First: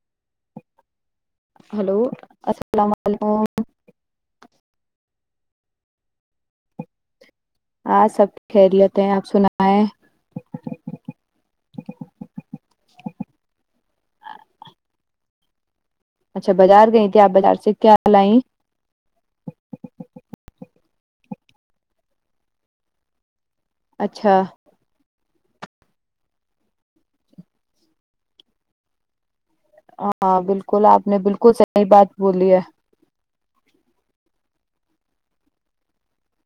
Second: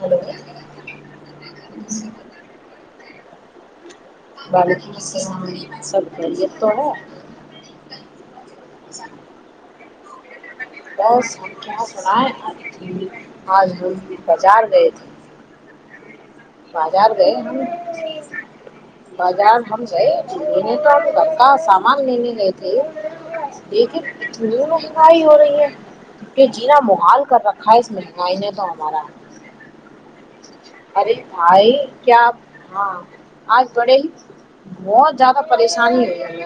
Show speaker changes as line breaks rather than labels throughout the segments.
hello
hello السلام علیکم
ب سب تھوڑا
ہاں سب خیریت ہے آپ سنا ہے
بس ہم کیا سر آج ہم بازار گئے تھے
اچھا گئی
بازار
تھی آپ
گئے
بازار
ہم
سے کیا لائیں
بازار ہم گئے نہیں تو بتا سامان لیین نہیں تھے دیکن
اچھا
اتنی مہنگائی ہو رہی ہے کہ جینا محال کر رکھا ہے اس مہنگائی نے تو ہمارا
ہاں بالکل آپ
ارے
نے بالکل
بھائی
صحیح بات
کیا آپ
بولی ہے
ہاں آج بڑے ہی بہت زیادہ پریشانی ہوئی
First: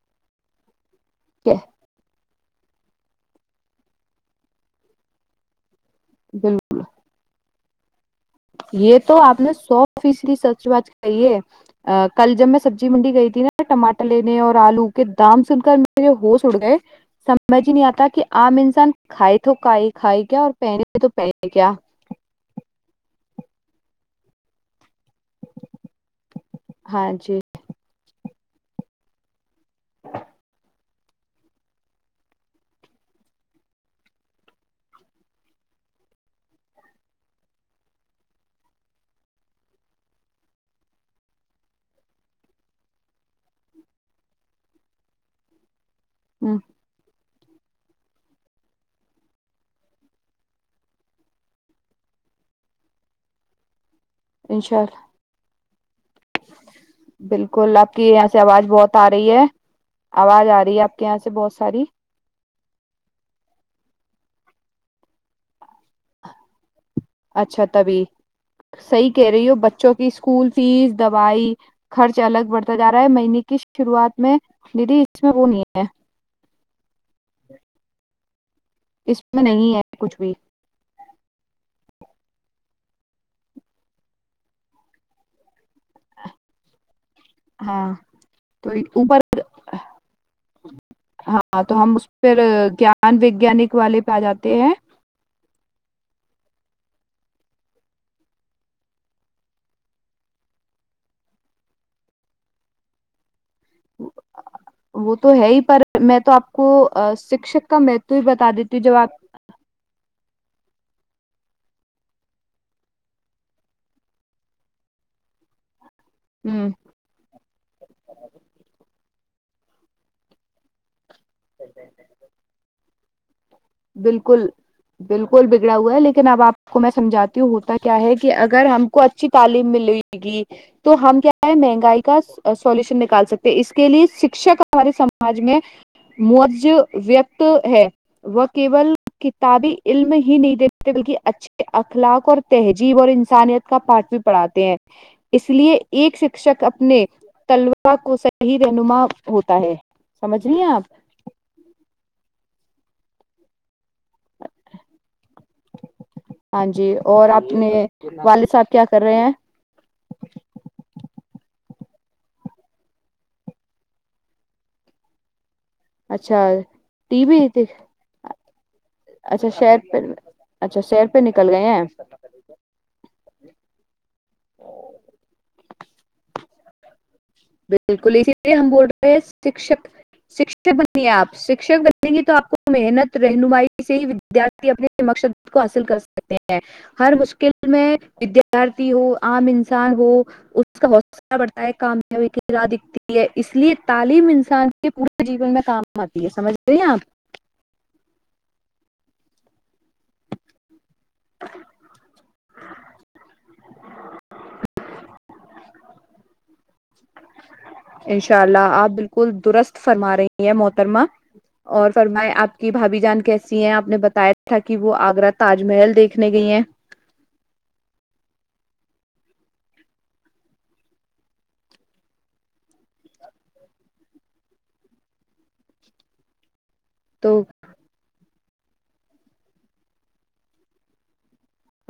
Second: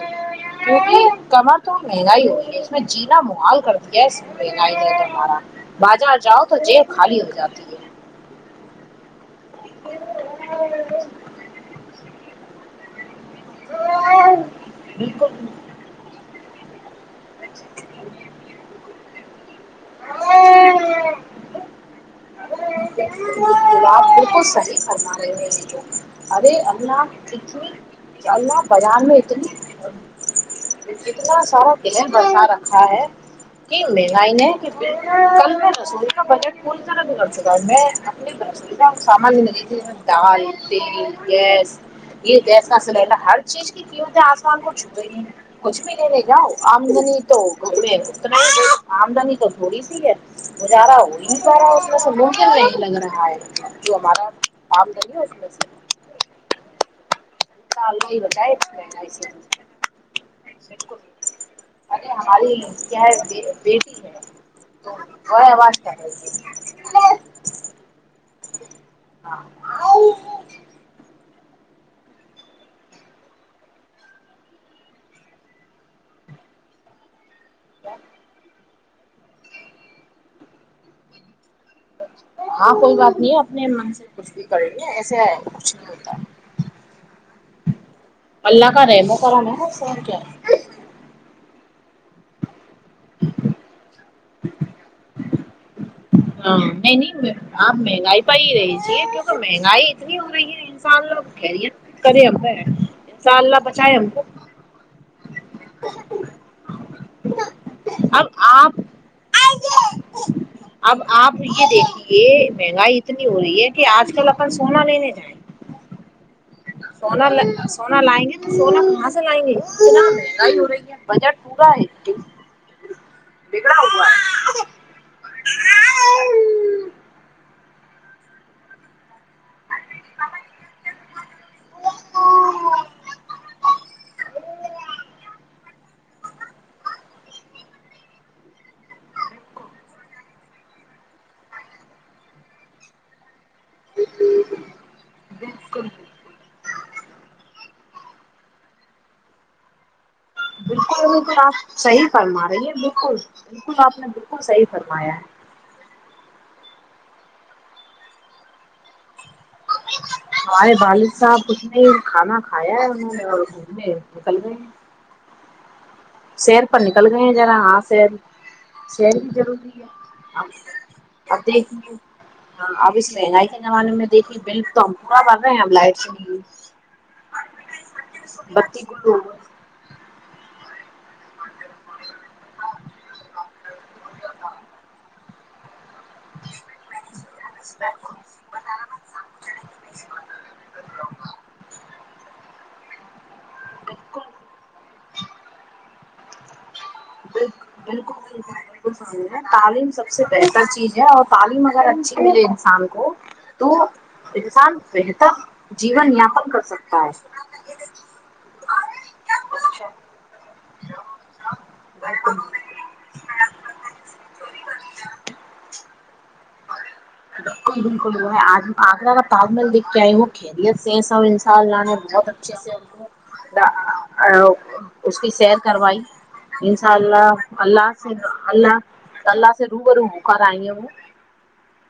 کیونکہ کماں تو مہنگا ہی ہو اس میں جینا محال کرتا یس ب ن مار بازار جاؤ تو
بالکل
جیب خالی ہو جاتی ہے [inaudible]
یہ تو آپ نے [inaudible] سو فیسی سچ بچ کہیے کل جب میں سبزینڈ گئی [inaudible] ٹماٹر لینے اور آلو کے
بالکل
دام سن کر میرے ہوش اڑ گئے [inaudible] سمجھ ہی نہیں آتا کہ عام انسان [inaudible] کھائی تو کھائی کھائی کیا اور پہنے تو پہ کیا
بالکل صحیح ال [inaudible] اے
ہاں
اللہچ
جی
[inaudible] اللہ بازان میں اتلی [inaudible] ہاں [inaudible] اتنا ساران بڑ رکھا ہے کہ مہنگ کل میں ر کا بحگ چکا میں [inaudible] ہ سامان م ت ج دال تیل گیس یہ گیس کا سلینڈر ہر چیز کی قمت ہے آسمان کو چھ کچھ بھی [inaudible] گا آمدنی [inaudible] تو گھگڑے اتنے آمدنی تو تھوڑی سی ہے گزارہ ہو ہی پا رہا ہے ا سے مومک نہیں [inaudible] کنگ رہگ [inaudible] جو ہمارا
انشاء
کام
اللہ
رہ گ [inaudible]
بالکل آپ کی
اللہ ہی
یہاں سے
بچائے
آواز
اس
بہت
مہنگائی
آ رہی ہے آواز آ رہی ہے آپ کے یہاں سے بہت ساری
ارے ہماری کیا ہے بیٹی ہے تو آواز کیا رہ [inaudible]
اچھا تبھی صحیح کہہ
ہاں
رہی ہو بچوں کی اسکول فیس دوائی [inaudible] خرچ الگ بڑھتا ج رہا ہے مہینے کی شروعات میں دیدی اس میں وہ نہیں ہے [inaudible] اس میں نہیں ہے کچھ بھی
ہاں کوئی بات نہیں اپنے من سے کچھ بھی کریںے ایسے ہے کچھ نہیں ہوتا
ہاں تو
اللہ کرے
اوپر
کر کیا
ہاں تو ہم اس پ جان وگیانک والے پ آ جاتے ہیں
ہاں میں نہیں آپ مہنگائی پ ہی رہی چی کیکہ مہنگائی اتنی ہو رہی ہے انساء اللہ کیریر کرے ا انشاء اللہ بچا ہم کو
وہ تو ہے ہی پر میں تو آپ کو شکشک کا مہتو ہی
اب
بتا
آپ
دیتی جاب
اب آپ یہ دیکھیے مہنگائی اتنی ہو رہی ہے کہ آج کل اپن سونا لینے جائیں
ہ
سونا سونا لائیں گے تو سونا کہاں سے لائیں گے ج رہ بجٹ پورا ہے بگڑا ہوا
بالکل
ہے
بالکل بگڑا ہوا ہے لیکن اب آپ کو میں سمجھاتی ہوں کیا ہے کہ اگر ہم کو اچھی تعلیم ملے گی تو ہم کیا ہے مہنگائی کا سولوشن نکال سکتے اس کے لیے شکشک ہمارے سماج میں مج ویکت ہے وہ کیول کتابی علم ہی نہیں دیتے بلکہ اچھے اخلاق اور تہذیب اور انسانیت کا پاٹ بھی پڑھاتے ہیں اس لیے
بالکل
ایک شکشک اپنے طلبا کو صحیح رہنما ہوتا ہے سمجھ لیے آپ
بالکل بالکل آپ صحیح فرما رہی ہیں بالکل بالکل آپ نے بالکل صحیح فرمایا ہے
ہاں جی اور اپنے والد صاحب کیا کر رہے ہیں
ہرے بالد صاحب کھ نے کھانا کھایا ہے انہوں نے اور گ نکل گئے ہیں
اچھا
شیر پر نکل گئے
ٹی
ہیں
وی
ذرا ہاں سیر شیر بھی
اچھا
ضروری
شہر
ہے
پہ اچھا شہر پہ
ا
نکل گئے ہیں
دیکھیےاں اب اس مہنگائی کے زمانے میں دیکھیے بل تو ہم پورا بھر رہے ہیں لائ س
بالکل اسی لیے ہم بول
گل
رہے ہیں
ہو
شکشک شک بنیے آپ شکک بنیں گے تو آپ کو محنت رہنمائی سے ہی ودارھی اپنے مقصد کو حاصل کر سکتے ہر مشکل میں ودارتھی ہو عام انسان ہو اس کا حوصلہ بڑھتا ہے کام وٹ رادتی ہے اس لیے تعلیم انسان پورے جیون میں کام آتی ہے سمجھ رہے ہیں آپ
بالکل بالکل بالکل بالکل س تعلیم سب سے بہتر چیز اور تعلیم اگر اچھی ملے انسان کو تو انسان بہتر جیون یاپن کر سکتا ہے
ان شاء اللہ آپ بالکل درست فرما رہی ہیں محترمہ اور فرمائے آپ کی بھاابھی جان کیس س آپ نے بتایا تھا کہ وہ آگرہ تاج محل دیکھنے گئی ہیں
بالکل بالکل وہ ہےج آگرہ کا تج محل دکھ کے آئے وہ خریت سے سب اناء اللہ نے بہت اچھے سے اس کی سیر کروائی انشاء اللہ
تو
اللہ سے اللہ اللہ سے رو برو ب کرار آئی ہیں وہ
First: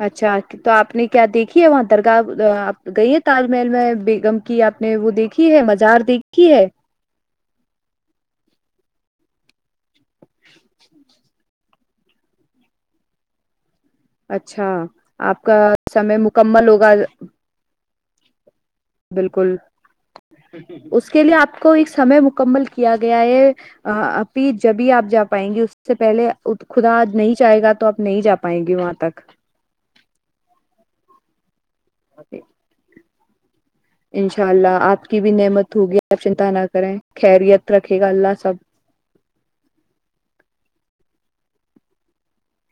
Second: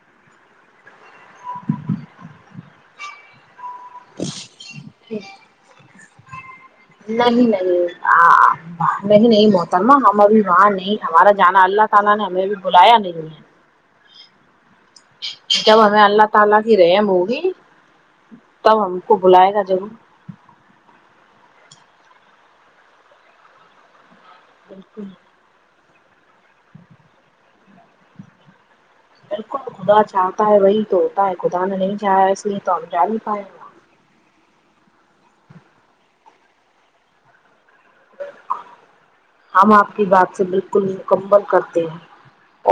اچھا تو آپ نے کیا دیکھیے وہاں درگاہ گئی ہے ت محل میں بیگم کی آپ نے وہ دیکھی ہے مزار دیکھی کی ہے
نہیں نہیں نہیں نہیں محترما وہاں نہیں ہمارا جانا اللہ سانا نے ہمیں بھی بلایا نہیں
اچھا آپ کا
ہے جب ہمیں
سمے
اللہ تعالی
مکمل
کی
ہوگا
رحم ہوگی [unintelligible] کو
بالکل
بلائے گا ضرور
اس کے لیے آپ کو ایک سمے مکمل کیا گیا ہے پ جبھی آ
بالکل
جا پائیں گی اس سے پہلے خدا نہیں چاہ گا تو آپ نہیں جا پائیں گے وہاں تک
بالکل کدا چاہتا ہے وہی تو آک ا میں نہیں جایا اس لیے تو ہم جا نہیں پایا گا
انشاء اللہ آپ کی بھی نعمت ہوگی آپ چنتا نہ کریں خریت
ہم آپ کی بات سے بالکل مکمل کرتے ہیں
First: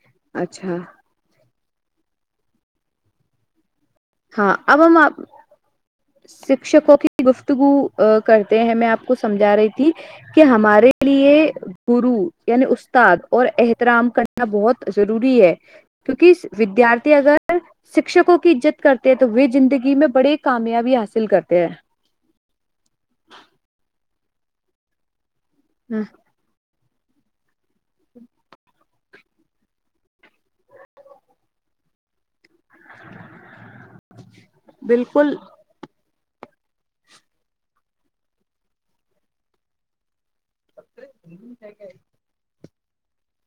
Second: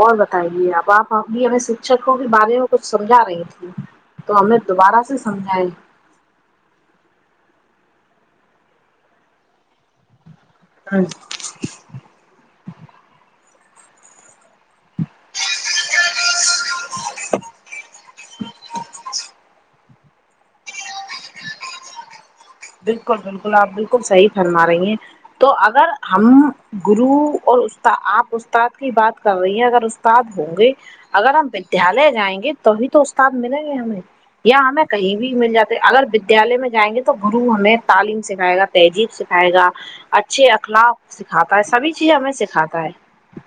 اور بتائیے
اچھا
آپ آپ ا بھی ہمیں سے شک شکوں کے بارے میں کچھ سمجھا رہی تھی تو
ہاں
ہمیں دوبارہ سے
ا
سمجھائیں
شکشک کی گفتگو کرتے ہیں میں آپ کو سمجھا رہی تھی کہ ہمارے لیے گرو یعنی استاد اور احترام کرنا بہت ضروری ہے کیونکہ ودیارتھی اگر شکشکوں کی عزت کرتے ہیں تو وہ زندگی میں بڑے کامیابی حاصل کرتے ہیں
بالکل بالکل آپ بالکل سی چ مار رہیں ہیں تو اگر
ہیں
ہم گرو اور اس آپ استاد کی بات کر رہی ہیں اگر استاد ہوں گے اگر ہم ودھیالیہ جائیں گے تو توھی تو استاد ملیں گے ہمیں یا ہمیں کہیں بھی
بالکل
مل جاتے اگر ودیال میںائیں گے تو گرو ہمیں تعلیم سکھائے گا تہذیب سکھائے گا اچے اخلاق سکھاتا ہے سبھییزیں ہمیں سکھاتا س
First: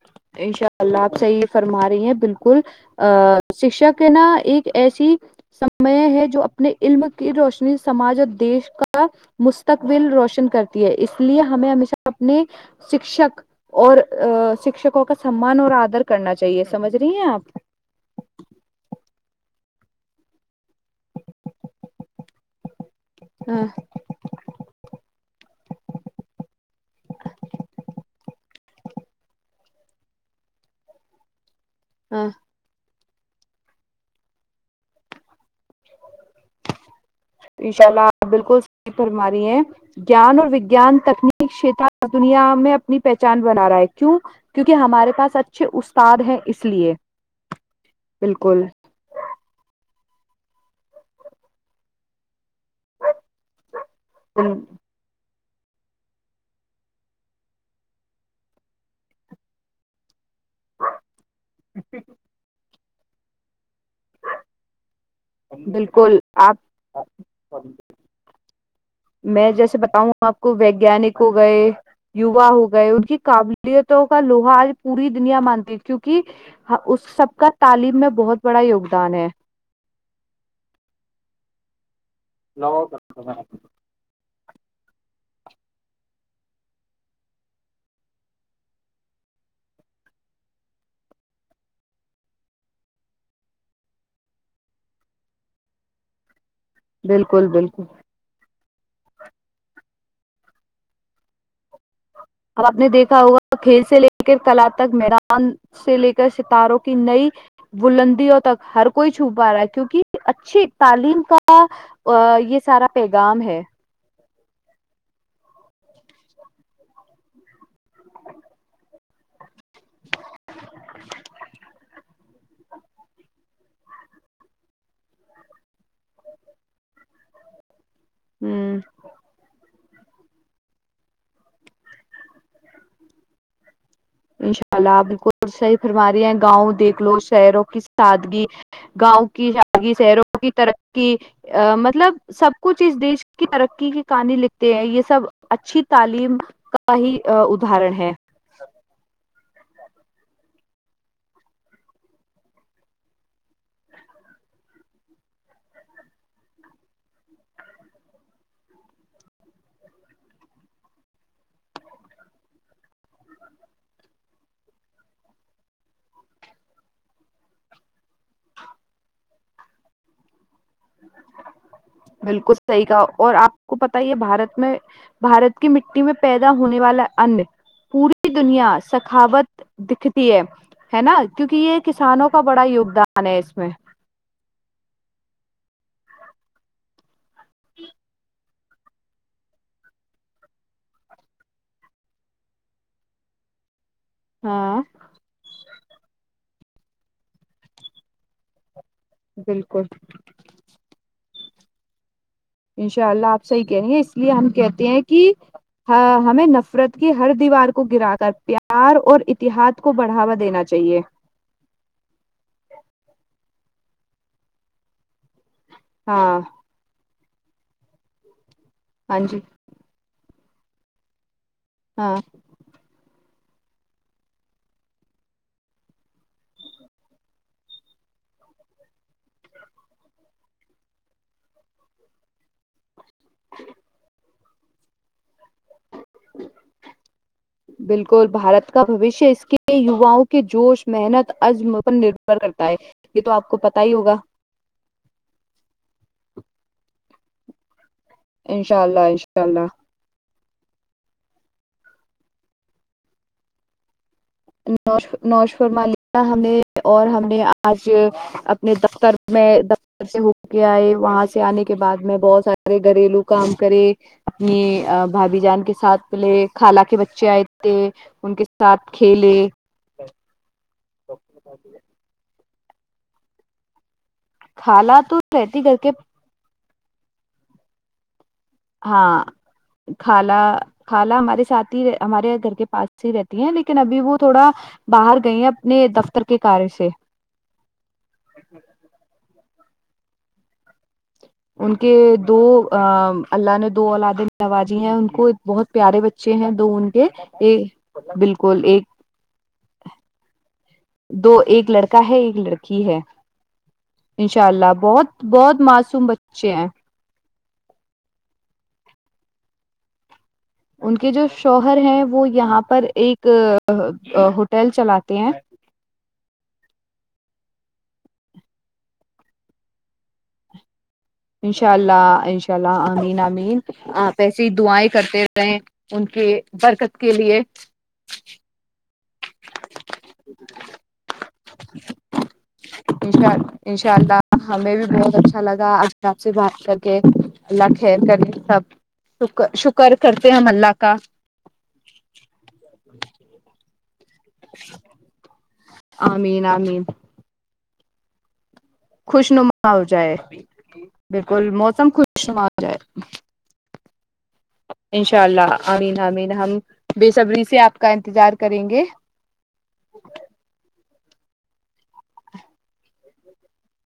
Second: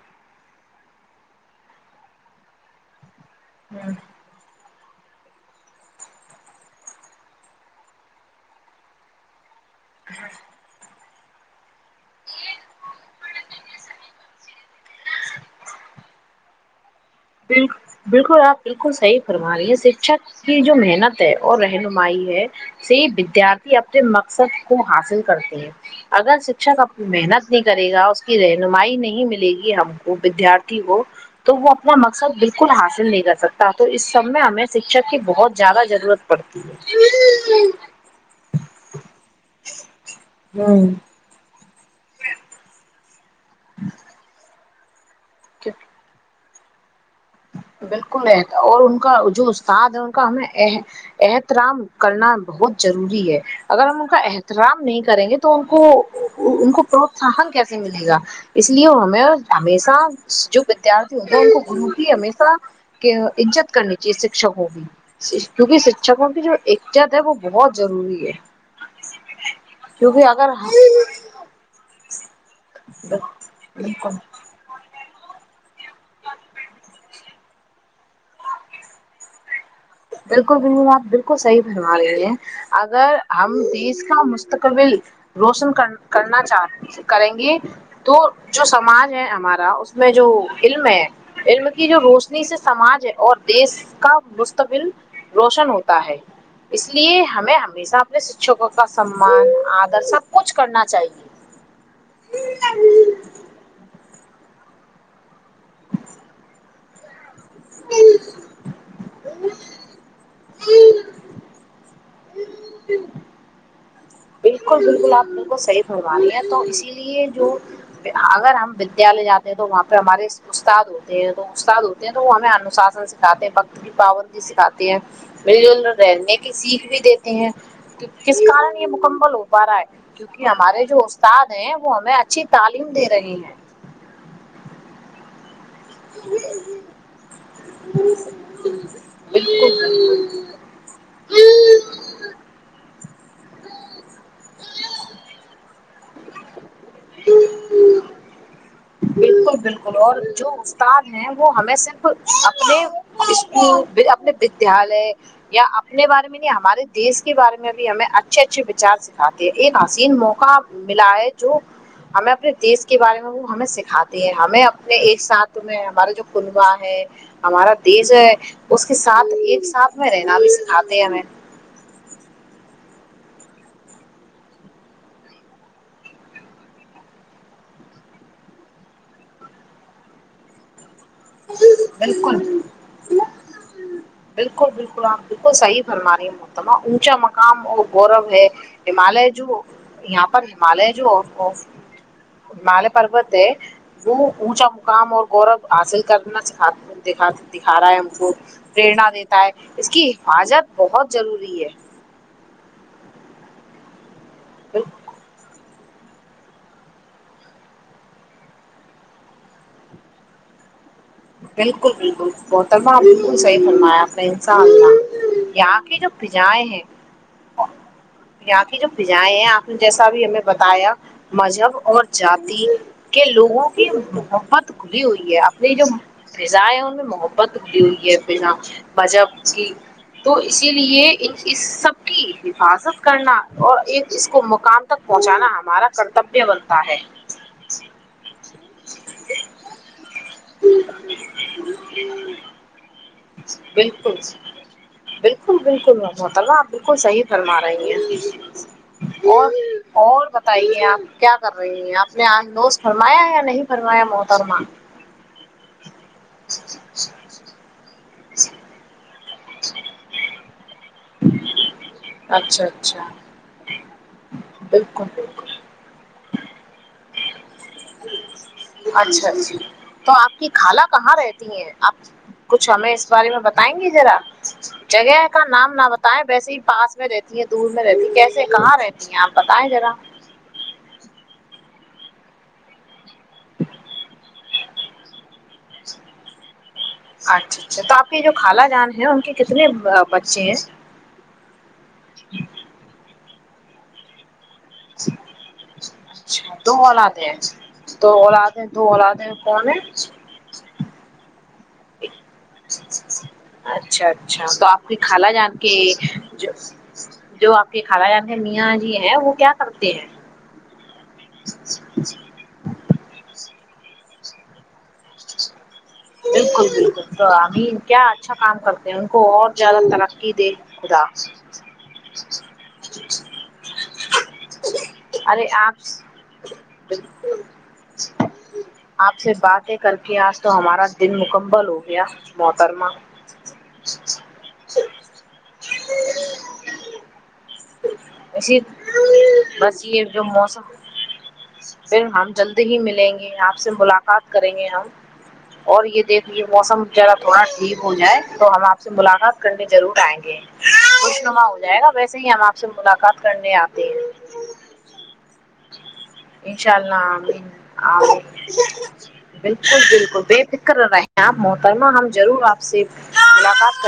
انشاء اللہ آپ صحیح فرما رہی ہیں بالکل ا شکشک ہے نا ایک ایسی سمے ہے جو اپنے علم کی روشنی سماج اور دیش کا مستقبل روشن کرتی ہے اس لیے ہمیں ہمیشہ اپنے شکشک اور شکشک کا سمان اور آدر کرنا چاہیے سمجھ رہی ہیں
بالکل بالکل آپ بالکل صحیح فرما رہی ہیں شکچک کی جو محنت ہے اور رہنمائی ہے یہ
آپ
ودیارتھی اپنے مقصد کو حاصل کرتے ہیں اگر شکشک اپنی محنت نہیں کرے گا اس کی رہنمائی نہیں ملے گی ہم کو ودیارتھی ہو تو وہ کا مقصد بالکل حاصل نہیں جا سکتا تو اس سب میں ہمیں شکھک کی بہت زیادہ ضرورت پڑتی
ان شاء اللہ بالکل صحی فرماری ہیں جیان اور
ہے ہوں
وجان تکنیک شت دنیا میں اپنی پہچ پہ چاند بنا رہا ہے کیوں کیونکہ ہمارے پس اچھے
کہ
استاد ہیں اس اس لیے
بالکل ہے اور ان کا جو استاد ہے کا ہمیں احترام کرنا بہت ضروری ہے اگر ہم ان کا احترام نہیں کریں گے تو تو ان کو ان کو پروتساہن کیسے ملے گا اس لیے ہمیں ہمیشہ جو ودارتھی ہو گ ہمیشہ ان کرنی چاہیے شککوں کی کیونکہ
بالکل
شکشکوں کی جو
آپ
ایکجت ہے وہ بہت ضروری ہے
میں جیسے بتاؤں
کیونکہ
آپ
اگر
کو ویگیانک ہو گئے یووا ہو گئے ان کی قابلیتوں
بالکل
کا لوہا آج پوری دنیا مانتی کیونکہ اس سب کا تعلیم میں بہت بڑا یوگدان ہے
بالکل بکل آپ بالکل صحی بھر اگر ہم دیس کا م مستقبل روشن کر کرنا چاہ کریں گے تو جو سماج ہے ہمارا اس میں جو علم ہے علم کی جو روشنی سے سماج ہے اور دیس کا متبل روشن ہوتا ہے اس لیے
بالکل
ہمیں
بالکل
ہمیشہ اپنے شکشکوں کا سمان آدر سب کچھ کرنا چاہیے
اب آپ نے دیکھا ہوگا کھیل سے لے کر کلا تک میدان سے لے کر ستاروں کی نئی بلندیوں تک ہر کوئی چھو پا رہا ہے کیونکہ اچھیے تعلیم کا یہ سارا پیغام ہے
بالکل بالکل آپ بالکل صحیح پروانی ہے تو اسی لیے جو اگر ہم ودیال جاتے تو وہاں پہ ہمارے استاد ہوتے ہیں تو استاد ہوتے ہیں تو وہ ہم آنے انشاسن سکھاتے ہیں بکت کی پابند سکھاتے ہیں مل جل رہنے کی سیکھ بھی دیتے ہیں جس
ہ
کارن یہ مکمل ہو پا رہا ہے کیونکہ ہمارے جو استاد ہیں وہ ہمیں اچھی تعلیم دے رہے ہیں
انشاء اللہپ بالکل صحیح فرم رہ ہیں گاؤں دیکھ لو شہروں کی سادگی گاؤں کی
بالکل
سادگی شہروں کی
بالکل
ترقی مطلب سب کچھ اس دیش کی ترقی کے کہانی لکھتے ہیں یہ سب اچھی تعلیم کا ہی ادرن ہے سب
بالکل بالکل اور جو استاد ہیں وہ ہمیں صرف اپنے اسکول اپنے ودیال یا اپنے بارے میں نہیں ہمارے دیش کے بارے میں بھی ہمیں اچھے اچھے وچار سکھاتے ہے ایک آسین موقع ملا ہے جو ہمیں اپنے دیش کے بارے میں وہ ہمیں کاتے ہیں ہمیں اپنے ایک ساتھ میں ہمارا جو کلبا ہے ہمارا دیس ہے اس کے ساتھ ایک ساتھ میں رہنا بھی سکھاتے ہیں ہمیں
بالکل صحیح کا اور آپ کو پت یہ بارت میں بھارت کی مٹی میں پیدا ہونے والا ان پوری دنیا سخاوت دکھتی ہے ہے نا کیونکہ یہ کسانوں
بالکل
کا بڑا یوگدان ہے اس میں
بالکل بالکل ہاں بالکل صیح ہماری محتمہ اونچا مقام اور گورو ہے ہمالیہ جو یہاں پر ہمالیہ جو ہمالیہ پروت ہے وہ اونچا
ہاں
مقام اور ورو حاصل کرنا سکھات دکھا رہا ہے ہم کو پریرنا دیتا ہے
بالکل
اس کی حفاظت بہت ضروری ہے ج ہے
انشاء اللہ آپ صحیح کہنیے اس لیے ہم کہتے ہیں کہ ہاں ہمیں نفرت کی ہر دیوار کو گرا کر پیار اور اتحاد کو بڑھاوا دینا چاہیے
بالکل بالکل بوتلبہ بالکل صحیح فنا ہے اپنےسنا یہاں کے جو
ہاں
پجائے ہیں یہاں کی جو
ہاں
بھجائیں
جی
ہیں آپ نے جیسا بھی ہمیں بتایا مذہب اور
ہاں
جاتی کہ لوگوں کی محبت کھلی ہوئی ہے اپنی جو فضائیں ان میں محبتی ہوئی ہے بنا مذہب کی تو اسی لیے اس سب کی حفاظت کرنا اور اس کو م کا تک پہنچانا ہمارا کرتبیہ بنتا ہے
بالکل بھارت کا بوشیہ اس کے یواؤں کے جوش میں محنت آج نربر کرتا ہے یہ تو آپ کو پتا ہی
بالکل
ہوگا
بالکل بالکل محطاللہ بالکل صحیح رارا
انشاء اللہ انشاء
اور
اللہ
اور بتائی کیا کر رہی ہیں آپ نے آام دووست فرمایا یا نہیں فرمایا موت
نو نوش فر مالیہ ہم نے اور ہم نے آج اپنے د میں دفتر سے ہو کے آئے وہاں سے آنے کے بعد میں بہت
اچھا
سارے
اچھا
گھریلو کام کرے اپنی
بالکل
بھابھی
بالکل
جان کے ساتھ ملے خالہ کے بچے آئے تھے ان کے ساتھ
ا اچ تو آپ کی خالہ کہاں رہتی ہیں آپ کچھ ہمیں اس بارے میں بتائیں گے ذرا
خالہ تو
جگہ کا
رہتی
نام
گھر
نہ
کے
بتائے ویسے ہی پاس میں رہتی ہیں دور میں رہتی کہ
ہاں کالہ خالہ ہمارے ساتھ ہی ہمارے گھر کے پاس ہی رہتی ہیں لیکن ابھی وہ تھوڑا باہر گئی ہیں اپنے دفتر کے کار سے
اچھا اچھا تو آپ کی جو خالا جان ہے ان کی کتنے بچے ہیں
ان کے دو ا اللہ نے دو الاد نوازی ہیں ان کو بہت پیارے بچے ہیں
اچھا
دو ان کے
اولادیں ہیں دو
بالکل
اولادیں
ایک
دو اولادیں کون ہیں
[inaudible] ایک لڑکا ہے ایک لڑکی ہے
اچھا
ان
اچھا
شاء
تو
اللہ
آپ کی
بہت
خالہ
بہت
جان کے
معصوم
جو
بچے ہیں
جو آپ کے خالا جان ہے میاں جی ہیں وہ کیا کرتے ہیں
ان کے جو شوہر ہے وہ یہاں پر ایک ہوٹل چلاتے ہیں
بالکل بالکل تو ہم کیا اچھا کام کرتے ہیں ان کو اور زیادہ ترقی دے خدا
انشاء اللہ انشاء اللہ امین امین پیسے ہی دعائیں کرتے
ارے
رہے
آپ
ان کے برکت کے لیے
آپ سے باتیں کر کے آج تو ہمارا دن مکمبل ہو گیا محترمہ
انشاء انشاء اللہ ہمیں بھی بہت اچھا [unintelligible] خ کریں سب شکر
بس
شکر
یہ جو
کرتے ہیں ہم
موسم
اللہ کا
پھر ہم جلدی ہی ملیں گے آپ سے بات کریں گے ہم اور یہ دیکھجیے
آمین
موسم
آمین
برا تھوڑا ٹھیک ہو جائے تو ہم آپ آ سے
خوش
ملاقات کرنے
نما ہو
ضرور
جائے
آئیں گے خوشنما
بالکل
ہو جائے
موسم
گا ویسے
خوش
ہی ہم
نما
آپ
ہو
سے
جائے
ملاقات کرنے آتے ہیں
انشاء اللہ آمین آمین
ان
ہم
شاء
بے
اللہ
صبری سے آپ کا انتظار کریں گے
بالکل بالکل بے فکر رہے آپ محترمہ ہم ضرور آپ سے ملاقات کریں